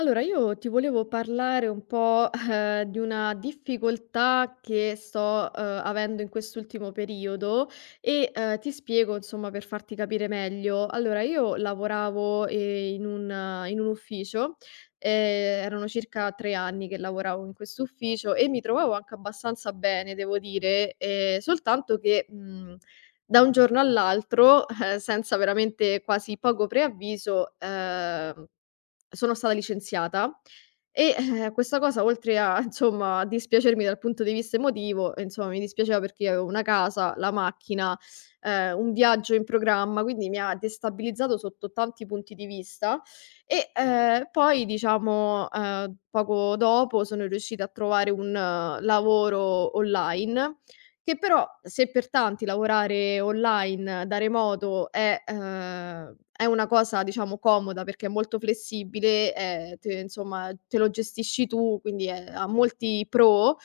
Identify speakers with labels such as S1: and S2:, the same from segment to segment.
S1: Allora, io ti volevo parlare un po', di una difficoltà che sto, avendo in quest'ultimo periodo e, ti spiego, insomma, per farti capire meglio. Allora, io lavoravo, in un ufficio, erano circa 3 anni che lavoravo in questo ufficio e mi trovavo anche abbastanza bene, devo dire, soltanto che, da un giorno all'altro, senza veramente quasi poco preavviso, sono stata licenziata e, questa cosa, oltre a insomma, dispiacermi dal punto di vista emotivo, e insomma mi dispiaceva perché io avevo una casa, la macchina, un viaggio in programma, quindi mi ha destabilizzato sotto tanti punti di vista e, poi diciamo, poco dopo sono riuscita a trovare un lavoro online che però, se per tanti lavorare online da remoto è una cosa, diciamo, comoda perché è molto flessibile, te insomma te lo gestisci tu, quindi è ha molti pro,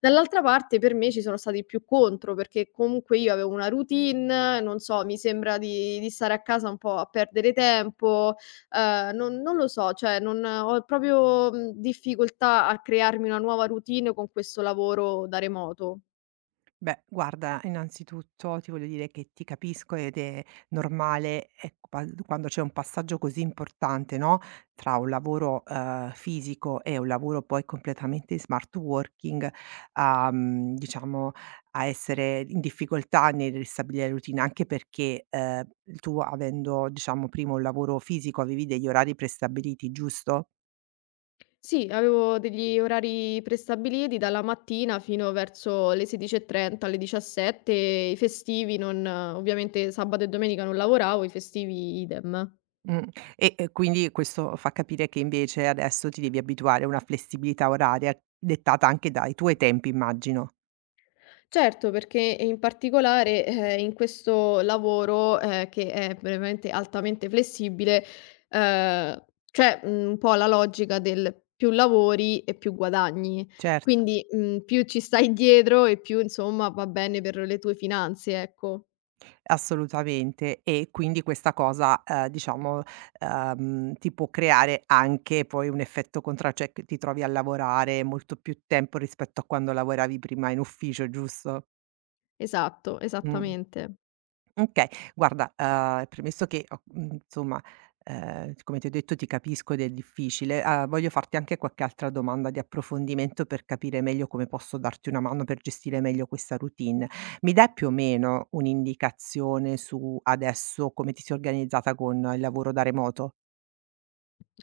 S1: dall'altra parte per me ci sono stati più contro, perché comunque io avevo una routine, non so, mi sembra di stare a casa un po' a perdere tempo, non lo so, cioè non ho proprio, difficoltà a crearmi una nuova routine con questo lavoro da remoto.
S2: Beh, guarda, innanzitutto ti voglio dire che ti capisco ed è normale, ecco, quando c'è un passaggio così importante, no? Tra un lavoro fisico e un lavoro poi completamente in smart working, diciamo, a essere in difficoltà nel ristabilire la routine, anche perché tu avendo, diciamo, prima un lavoro fisico avevi degli orari prestabiliti, giusto?
S1: Sì, avevo degli orari prestabiliti dalla mattina fino verso le 16:30, alle 17, e i festivi, non ovviamente sabato e domenica non lavoravo, i festivi idem.
S2: Mh. E quindi questo fa capire che invece adesso ti devi abituare a una flessibilità oraria dettata anche dai tuoi tempi, immagino.
S1: Certo, perché in particolare, in questo lavoro, che è veramente altamente flessibile, ehm, c'è, un po' la logica del più lavori e più guadagni.
S2: Certo,
S1: Quindi, più ci stai dietro e più, insomma, va bene per le tue finanze, ecco.
S2: assolutamente. E quindi questa cosa, diciamo, ti può creare anche poi un effetto contra, cioè che ti trovi a lavorare molto più tempo rispetto a quando lavoravi prima in ufficio, giusto?
S1: Esatto,
S2: Mh.
S1: esattamente.
S2: Okay. Guarda, premesso che insomma, come ti ho detto, ti capisco ed è difficile. Voglio farti anche qualche altra domanda di approfondimento per capire meglio come posso darti una mano per gestire meglio questa routine. Mi dai più o meno un'indicazione su adesso come ti sei organizzata con il lavoro da remoto?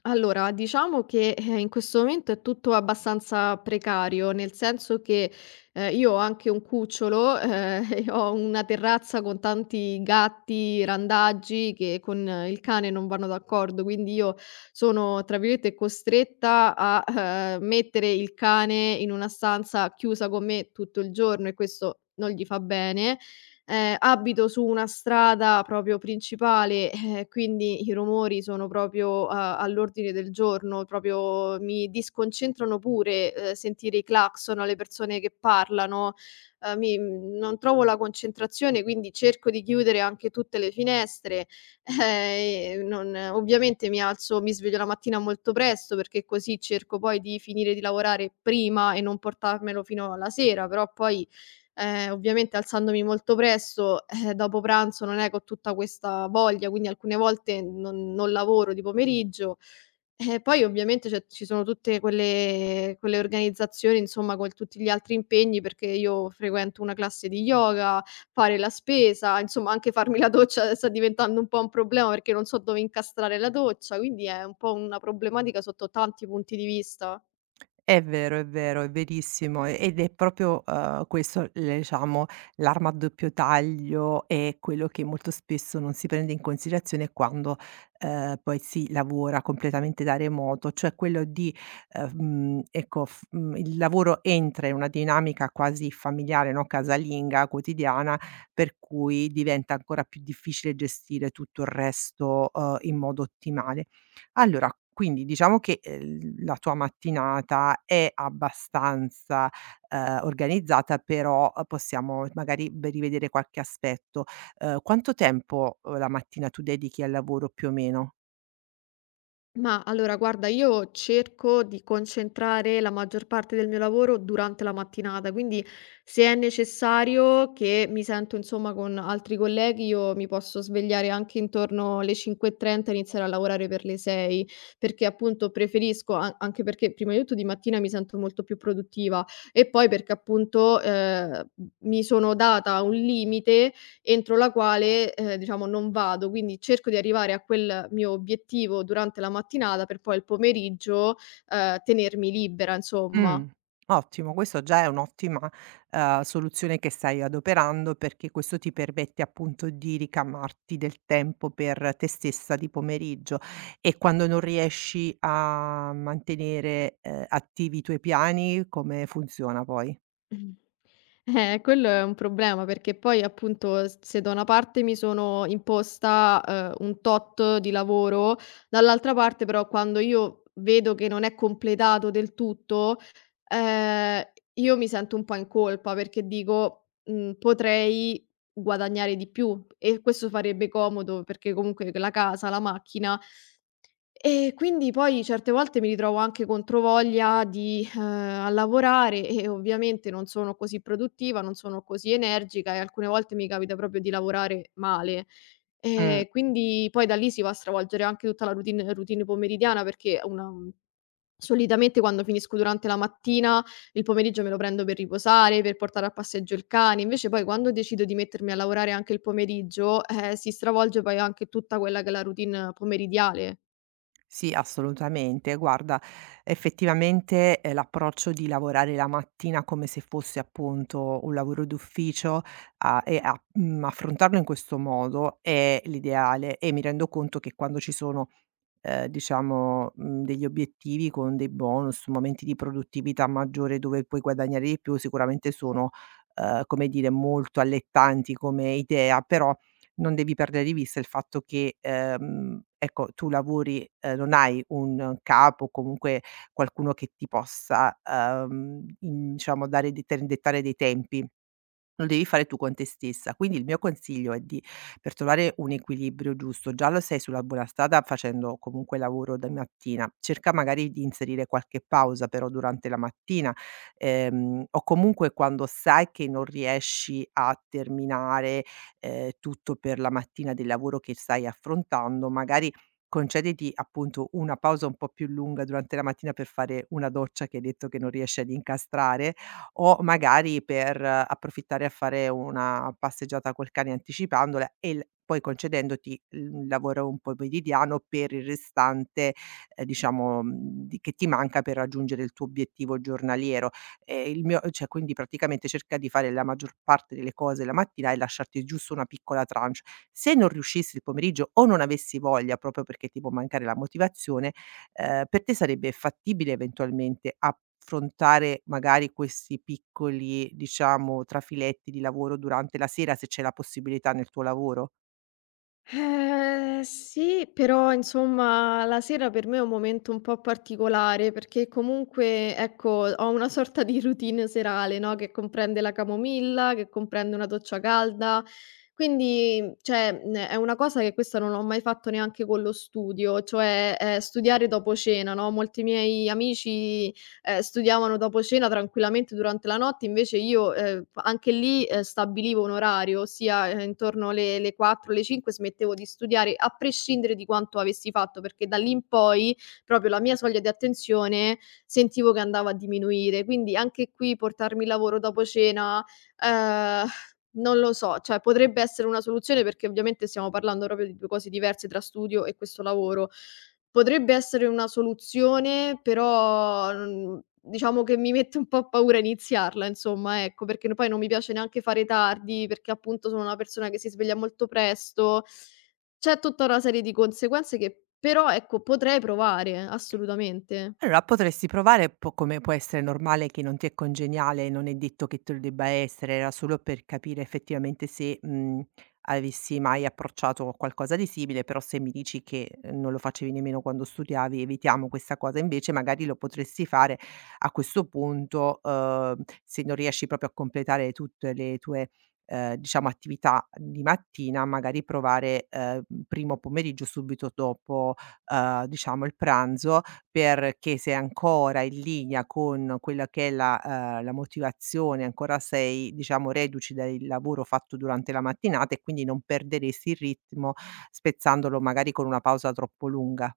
S1: Allora, diciamo che, in questo momento è tutto abbastanza precario, nel senso che, io ho anche un cucciolo, e ho una terrazza con tanti gatti randaggi che con il cane non vanno d'accordo, quindi io sono, tra virgolette, "costretta" a, mettere il cane in una stanza chiusa con me tutto il giorno, e questo non gli fa bene. Abito su una strada proprio principale, quindi i rumori sono proprio a all'ordine del giorno, proprio mi disconcentrano pure, sentire i clacson, le persone che parlano, non trovo la concentrazione, quindi cerco di chiudere anche tutte le finestre, e non, ovviamente, mi sveglio la mattina molto presto, perché così cerco poi di finire di lavorare prima e non portarmelo fino alla sera, però poi. Ovviamente, alzandomi molto presto, dopo pranzo non è che ho tutta questa voglia, quindi alcune volte non lavoro di pomeriggio. E poi, ovviamente, c'è ci sono tutte quelle organizzazioni, insomma, con tutti gli altri impegni, perché io frequento una classe di yoga, fare la spesa, insomma anche farmi la doccia sta diventando un po' un problema perché non so dove incastrare la doccia, quindi è un po' una problematica sotto tanti punti di vista.
S2: È vero, è vero, è verissimo, ed è proprio, questo l diciamo l'arma a doppio taglio è quello che molto spesso non si prende in considerazione quando, poi si lavora completamente da remoto, cioè quello di, ecco, il lavoro entra in una dinamica quasi familiare, no, casalinga, quotidiana, per cui diventa ancora più difficile gestire tutto il resto, in modo ottimale. Allora, quindi diciamo che, la tua mattinata è abbastanza, organizzata, però, possiamo magari b rivedere qualche aspetto. Quanto tempo, la mattina tu dedichi al lavoro più o meno?
S1: Ma allora guarda, io cerco di concentrare la maggior parte del mio lavoro durante la mattinata, quindi se è necessario che mi sento, insomma, con altri colleghi, io mi posso svegliare anche intorno alle 5:30 e iniziare a lavorare per le 6, perché appunto preferisco, anche perché prima di tutto di mattina mi sento molto più produttiva e poi perché appunto mi sono data un limite entro la quale, diciamo, non vado. Quindi cerco di arrivare a quel mio obiettivo durante la mattinata per poi il pomeriggio, tenermi libera, insomma.
S2: Mh, ottimo, questo già è un'ottima, soluzione che stai adoperando, perché questo ti permette appunto di ricamarti del tempo per te stessa di pomeriggio. E quando non riesci a mantenere, attivi i tuoi piani, come funziona poi?
S1: Mh. Quello è un problema perché poi, appunto, s se da una parte mi sono imposta, un tot di lavoro, dall'altra parte però quando io vedo che non è completato del tutto, ehm, io mi sento un po' in colpa perché dico: "Mhmm, potrei guadagnare di più", e questo farebbe comodo perché comunque la casa, la macchina, e quindi poi certe volte mi ritrovo anche controvoglia a lavorare e, ovviamente, non sono così produttiva, non sono così energica e alcune volte mi capita proprio di lavorare male.
S2: Mh.
S1: Quindi poi da lì si va a stravolgere anche tutta la routine pomeridiana, perché solitamente quando finisco durante la mattina, il pomeriggio me lo prendo per riposare, per portare a passeggio il cane, invece poi quando decido di mettermi a lavorare anche il pomeriggio, si stravolge poi anche tutta quella che è la routine pomeridiale.
S2: Sì, assolutamente. Guarda, effettivamente, l'approccio di lavorare la mattina come se fosse appunto un lavoro d'ufficio a e a mhmm, affrontarlo in questo modo è l'ideale, e mi rendo conto che quando ci sono, diciamo, degli obiettivi con dei bonus, momenti di produttività maggiore dove puoi guadagnare di più, sicuramente sono, come dire, molto allettanti come idea, però non devi perdere di vista il fatto che, ecco, tu lavori, non hai un capo o comunque qualcuno che ti possa, in diciamo dare de dettare dei tempi. Lo devi fare tu con te stessa. Quindi il mio consiglio è di, per trovare un equilibrio giusto, già lo sei sulla buona strada facendo comunque lavoro da mattina, cerca magari di inserire qualche pausa però durante la mattina, o comunque quando sai che non riesci a terminare, tutto per la mattina del lavoro che stai affrontando, magari concediti appunto una pausa un po' più lunga durante la mattina per fare una doccia, che hai detto che non riesci ad incastrare, o magari per approfittare a fare una passeggiata col cane anticipandola, e il poi concedendoti il lavoro un po' meridiano per il restante, diciamo, di che ti manca per raggiungere il tuo obiettivo giornaliero. Il mio, cioè, quindi praticamente cerca di fare la maggior parte delle cose la mattina e lasciarti giusto una piccola tranche. Se non riuscissi il pomeriggio o non avessi voglia proprio perché ti può mancare la motivazione. Per te sarebbe fattibile eventualmente affrontare magari questi piccoli, diciamo, trafiletti di lavoro durante la sera, se c'è la possibilità nel tuo lavoro?
S1: Sì, però insomma la sera per me è un momento un po' particolare perché comunque, ecco, ho una sorta di routine serale, no? Che comprende la camomilla, che comprende una doccia calda. Quindi, cioè, è una cosa che questa non l'ho mai fatto neanche con lo studio, cioè studiare dopo cena, no? Molti miei amici studiavano dopo cena tranquillamente durante la notte, invece io, anche lì, stabilivo un orario, ossia, intorno le 4, le 5 smettevo di studiare, a prescindere di quanto avessi fatto, perché da lì in poi proprio la mia soglia di attenzione sentivo che andava a diminuire. Quindi anche qui, portarmi il lavoro dopo cena, ehm, non lo so, cioè potrebbe essere una soluzione, perché ovviamente stiamo parlando proprio di 2 cose diverse tra studio e questo lavoro. Potrebbe essere una soluzione, però non, diciamo, che mi mette un po' a paura iniziarla, insomma, ecco, perché no, poi non mi piace neanche fare tardi, perché appunto sono una persona che si sveglia molto presto. C'è tutta una serie di conseguenze che però, ecco, potrei provare, assolutamente.
S2: Allora potresti provare, po come può essere normale che non ti è congeniale, non è detto che te lo debba essere, era solo per capire effettivamente se, avessi mai approcciato qualcosa di simile, però se mi dici che non lo facevi nemmeno quando studiavi, evitiamo questa cosa. Invece magari lo potresti fare a questo punto, se non riesci proprio a completare tutte le tue, diciamo attività di mattina, magari provare, primo pomeriggio subito dopo, diciamo il pranzo, perché sei ancora in linea con quella che è la la motivazione, ancora sei diciamo reduci del lavoro fatto durante la mattinata e quindi non perderesti il ritmo spezzandolo magari con una pausa troppo lunga.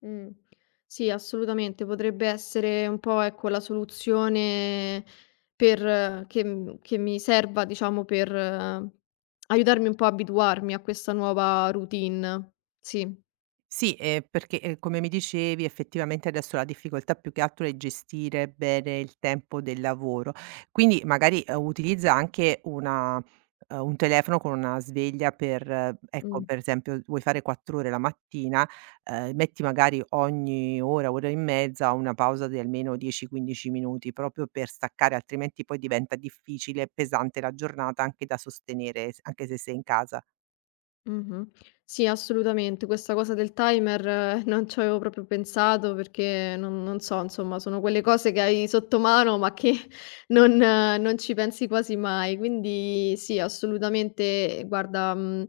S1: Mh. Sì, assolutamente. Potrebbe essere un po', ecco, la soluzione per che mi serva, diciamo, per aiutarmi un po' a abituarmi a questa nuova routine. Sì,
S2: Sì, perché, come mi dicevi, effettivamente adesso la difficoltà più che altro è gestire bene il tempo del lavoro. Quindi magari, utilizza anche una, un telefono con una sveglia per ecco,
S1: mh.
S2: per esempio vuoi fare 4 ore la mattina, metti magari ogni ora, ora e mezza una pausa di almeno 10, 15 minuti proprio per staccare, altrimenti poi diventa difficile e pesante la giornata anche da sostenere, s anche se sei in casa.
S1: Mh-mh. Sì, assolutamente. Questa cosa del timer, non ci avevo proprio pensato, perché non, so, insomma, sono quelle cose che hai sotto mano ma che non ci pensi quasi mai. Quindi sì, assolutamente, guarda,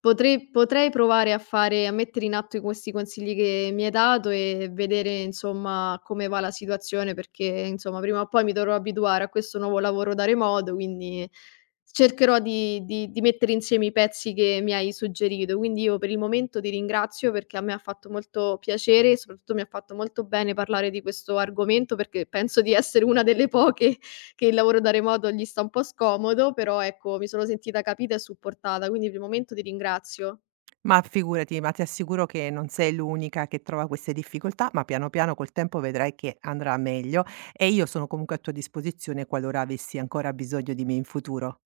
S1: potrei provare a mettere in atto questi consigli che mi hai dato e vedere, insomma, come va la situazione, perché, insomma, prima o poi mi dovrò abituare a questo nuovo lavoro da remoto, quindi cercherò di mettere insieme i pezzi che mi hai suggerito. Quindi, io per il momento ti ringrazio, perché a me ha fatto molto piacere e soprattutto mi ha fatto molto bene parlare di questo argomento, perché penso di essere una delle poche che il lavoro da remoto gli sta un po' scomodo, però ecco mi sono sentita capita e supportata, quindi per il momento ti ringrazio.
S2: Ma figurati, ma ti assicuro che non sei l'unica che trova queste difficoltà, ma piano piano col tempo vedrai che andrà meglio, e io sono comunque a tua disposizione qualora avessi ancora bisogno di me in futuro.